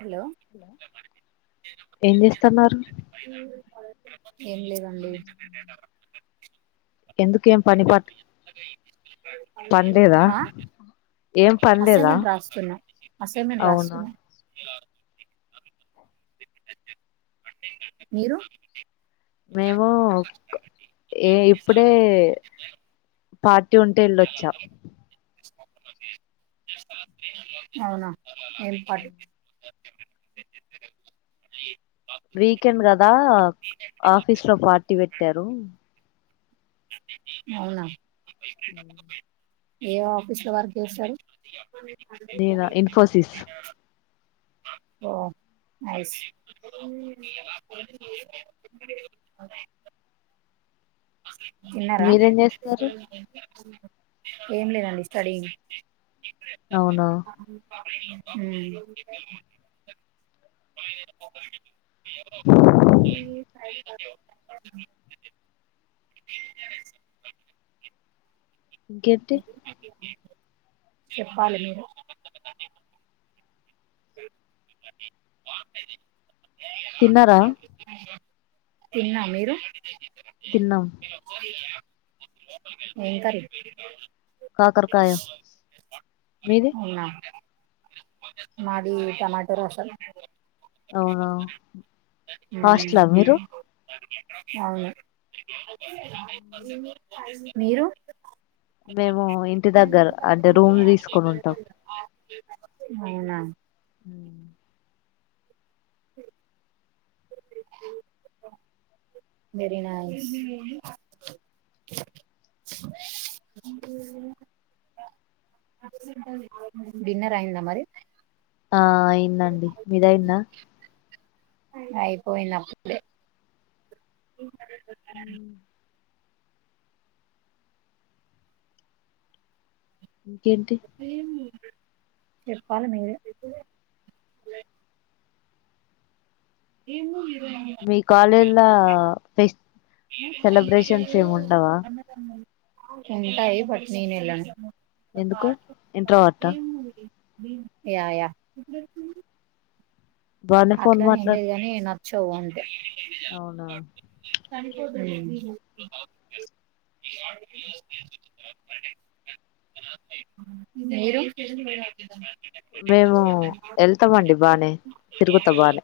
Hello ఏం చేస్తున్నారు ఏం లేదండి ఎందుకు ఏం పనిపాట్ పనిలేేదా ఆ అసైన్మెంట్ రాస్తున్నా అసైన్మెంట్ అవునా రాస్తున్నా మీరు మేము ఏ ఇప్పుడే పాట్ టి ఉంటే ఎళ్ళొచ్చా అవునా ఏం పాటి వీకెండ్ కదా ఆఫీస్ లో పార్టీ పెట్టారు అవునా ఉమ్మ్ ఏ ఆఫీస్ లో వర్క్ చేస్తారు నేనా ఇన్ఫోసిస్ ఓ నైస్ తిన్నారా మీరేం చేస్తారు ఏం లేదండి స్టడియింగ్ అవును హ్మ్ ఏ స ఇంకేంటి చెప్పాలి మీరు తిన్నారా తిన్నా మీరు తిన్నాం ఏం కర్రీ కాకరకాయ మీది అవునా మాది టమాటో రసం అవునా మ్మ్. హాస్టలా మీరు అవును మీరు మేము ఇంటి దగ్గర అంటే రూమ్ తీసుకొని ఉంటాం అవున హ సరినా అ డిన్నర్ అయిందా మరి ఆ అయిందండి మీదయింద అయిపోయిందప్పుడే హ ఉ ఏం చెప్పాలి మీరు ఎం మూవీ మీ కాలేజ్లా సెలబ్రేషన్స్ ఏమి ఉండవా [inaudible] ఉంటాయి బట్ నీన ఎలా ఉ ష ఎందుకు ఇంట్రోవర్టా ఏం యా యా బానే ఫోన్ మాట్లాడు చవు అంట అవునా ఏ పో మేము వెళ్తామండి బానే తిరుగుతా బానే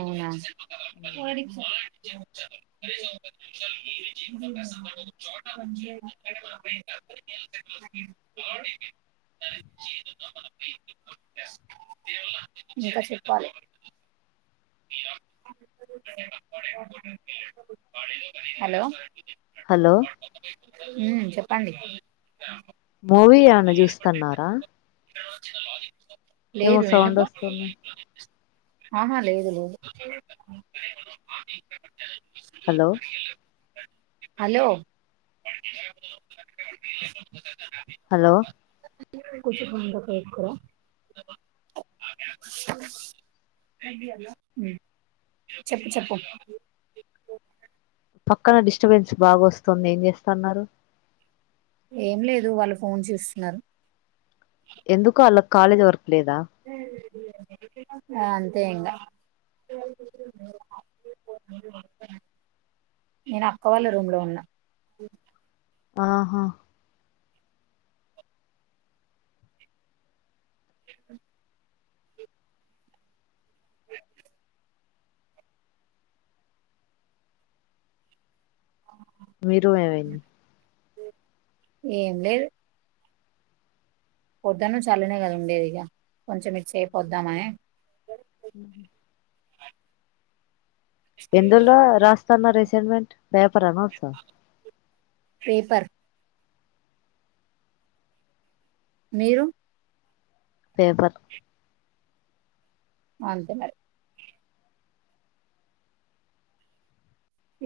అవునా కోరి సార్ ఇంకా చెప్పాలి హలో హలో హ్మ్ చెప్ పండి మూవి ఏమన్న చూస్తన్నారా ఏ వచ్చ లేదు ఎనుకో ఉన్నాయి ఆహా లేదు లేదు హలో హలో హలో ఖుషి పం ఎత్తుకుర చెప్పు చెప్పు పక్కన డిస్టబెన్స్ బాగా వస్తోంది ఏం చేస్తాన్నారు ఏం లేదు వాళ్ళు ఫోన్ చూస్తున్నారు ఎందుకో ఆల్లక్ కాలేజ్ వర్క్ లేదా ఆ అంతే ఇంకా నేను అక్క వాళ్ళ రూమ్ లో ఉన్నా ఆహా మీ రూమ్ ఏమైంది ఏం లేదు పొద్దనుంచి అల్లనే కదా ఉండేది ఇగ కొంచెం మిక్స్ అయిపోదాం అని హ్మ్ హు ఎందులో రాస్తన్నారు ఎస్ హెల్మెట్ బేపరానా వర్స పేపర్ మీరు పేపర్ అంతే మరి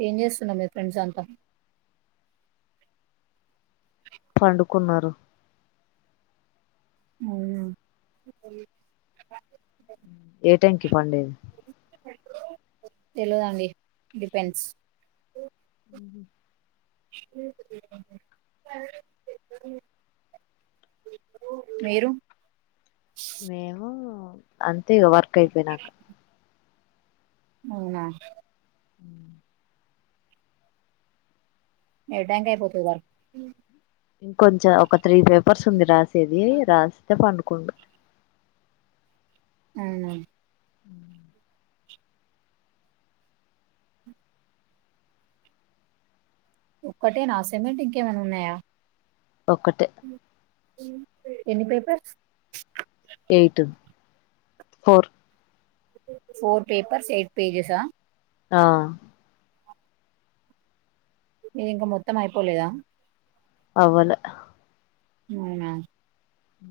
ఏం చేస్తున్నారు మీ ఫ్రెండ్స్ అంతా పండుకున్నారు అవున ఏ టైంకి పండేది తెల్వదండి డిపెన్స్ మ్మ్ మీరు మేము అంత తీగా వార్కయిపోయినాక అవునా ఎటాక అయిపోతుంది వర్క్ ఇంకొంచెం ఒక త్రీ పేపర్స్ ఉంది రాసి సది రాస్తే పం కుం అ ఉహ ఒక్కటే నా సమెట్ ఇంకేమైనా ఉన్నాయా ఒక్కటే ఎన్ని paper eight four four papers eight పజసా ఆహ మీరి ఇంకా మొత్తం అయిపోలేదా అవలే అవున హ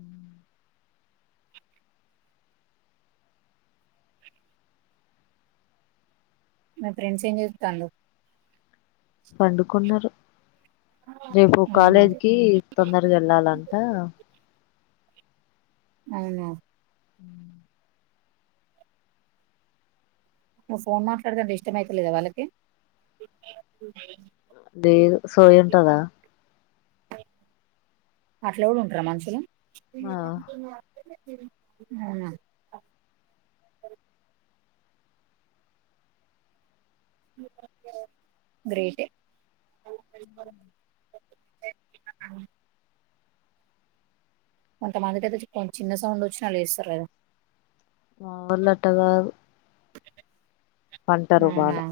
మీ ఫ్రెండ్స్ ఏం చెతాండ పండుకున్నారు రేపు అవునా కాలేజీకిి తొందరగా వెళ్ళాలంట అవునా అ నువ్వు ఫోన్ మాట్లాడదంటే ఇష్టం అయితలేదా వాళ్ళకి లేదు సోయుంటదా అట్ల ఎవడు ఉంటారా మనుషులు మా [unintelligible] అవునా గ్రేట్ కొంతమందిటయితే కొ చిన్న సౌండ్ వచ్చినా లేస్తారు కదా మా వోళ్ళు పంటలు అవునా వాళ్లే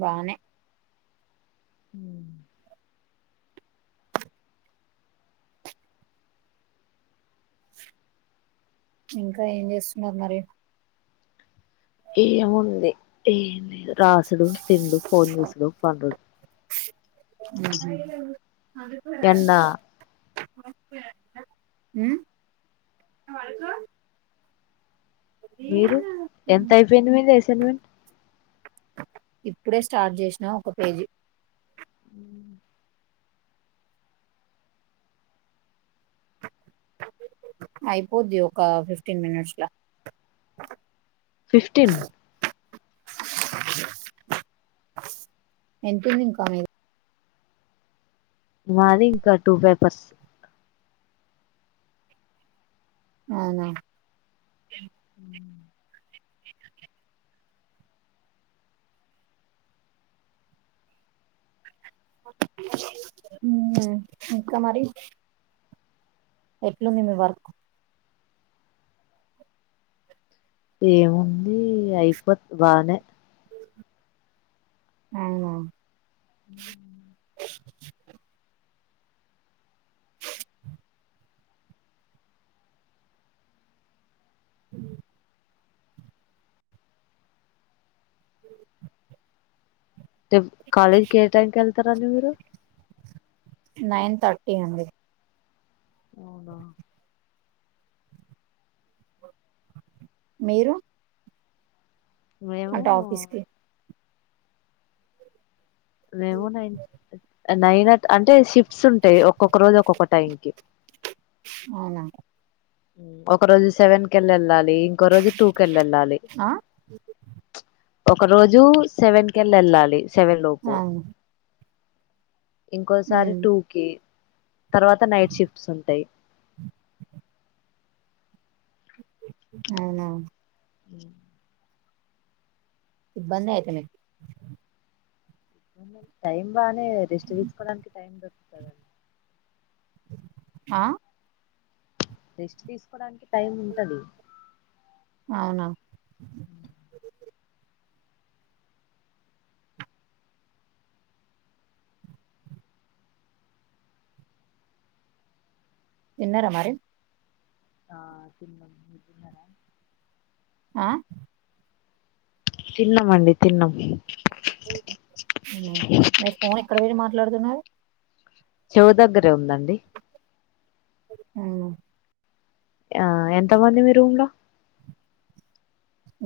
బాగానే ఉ ఇంకా ఏం చేస్తున్నారు మరి ఏము ఉంది ఏ రాసుడు తినుడు ఫోన్ చేసుడు పండుడు పండుకున్నారా ఎన్నా హ్మ్ మీరు ఎంత అయిపోయింది మీ అసైన్మెంట్ ఇప్పుడే స్టార్ట్ చేసినా ఒక పేజీ మ్మ్ అయిపోద్ది ఒక ఫిఫ్టీన్ మినిట్స్లా ఫిఫ్టీన్ ఎంతుంది ఇంకా మిది మాది ఇంకా టూ పేపర్స్ అవునా మ్మ్ [unintelligible] మ్మ్ ఇంకా మరి ఎట్లుంది మీ వర్క్ ఏముంది అయిపోద్ బానే అవునా ఉ హూ [unintelligible] రేపు కాలేజీకి ఏ టైం కి వెళ్తారండి మీరు నైన్ థర్టీ అండి అవునా మీరు మేము అంటే ఆఫీస్ కి మేము నైన్ నైన్ట్ అంటే ఫ్ స్ంటాయి ఒక్కొక్క రోజు ఒక్కొక్క టైం కీ అవునా ఒక రోజు సెవెన్ కెళ్ల్ వెళ్ళాలి ఇంకోరోజు టూకల్లా వెళ్ళాలి ఆ ఒక రోజు సెవెన్ కెళ్ళ వెళ్ళాలి సెవెన్ లోపు అవును ఇంకోసారి ఉమ్ టూకి తర్వాత నైట్ షిఫ్ట్స్ ఉంటాయి అవునా మ్మ్ ఇబ్బంది అయితే మీకు టైమ్ బాగానే రెస్ట్ తీసుకోవడానికి టైం దొరుకుతుందండి ఆ రెస్ట్ తీసుకోడానికి టైం ఉంటది అవున హ్మ్ తిన్నార మరి ఆ తిన్నా మీరు తిన్నారా ఆ తిన్నామండి తిన్నాం మీ ఫోన్ ఎక్కడ పెట్టి మాట్లాడుతున్నారు. చెవు దగ్గరే ఉందండి అ ఆ ఎంతమంది మీ రూమ్ లో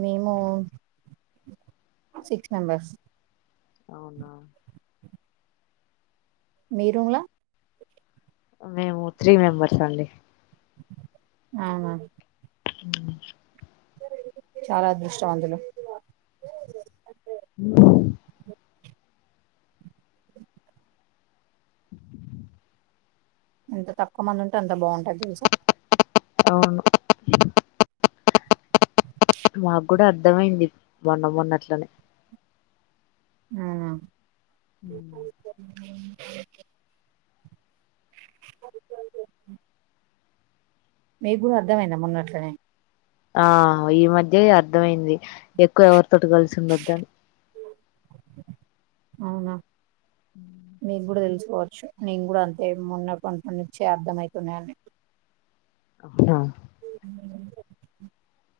మేము సిక్స్ మెంబర్స్ అవునా మీ రూమ్ లో మేము త్రీ మెంబర్స్ అండి అవునా చాలా అదృష్టవంతులు ఎంత తక్కువ మంది ఉంటే అంత బాగుంటది తెలుసా. అవును మాకు కూడా అర్థమయింది మొన్న మొన్నట్లనే ఆ హ అ [unintelligible] మీకు కూడా అర్థమైందా మొన్నట్లనే ఆ ఈ మధ్య అర్థమయింది ఎక్కువ ఎవరితోటి కలిసి ఉండొద్దని. అవునా ఉ మీకు కూడా తెలుసు కోవచ్చు నేను కూడా అంతే మొన్న కొంత నుంచిే అర్థమయితున్నాయి. అవునా అ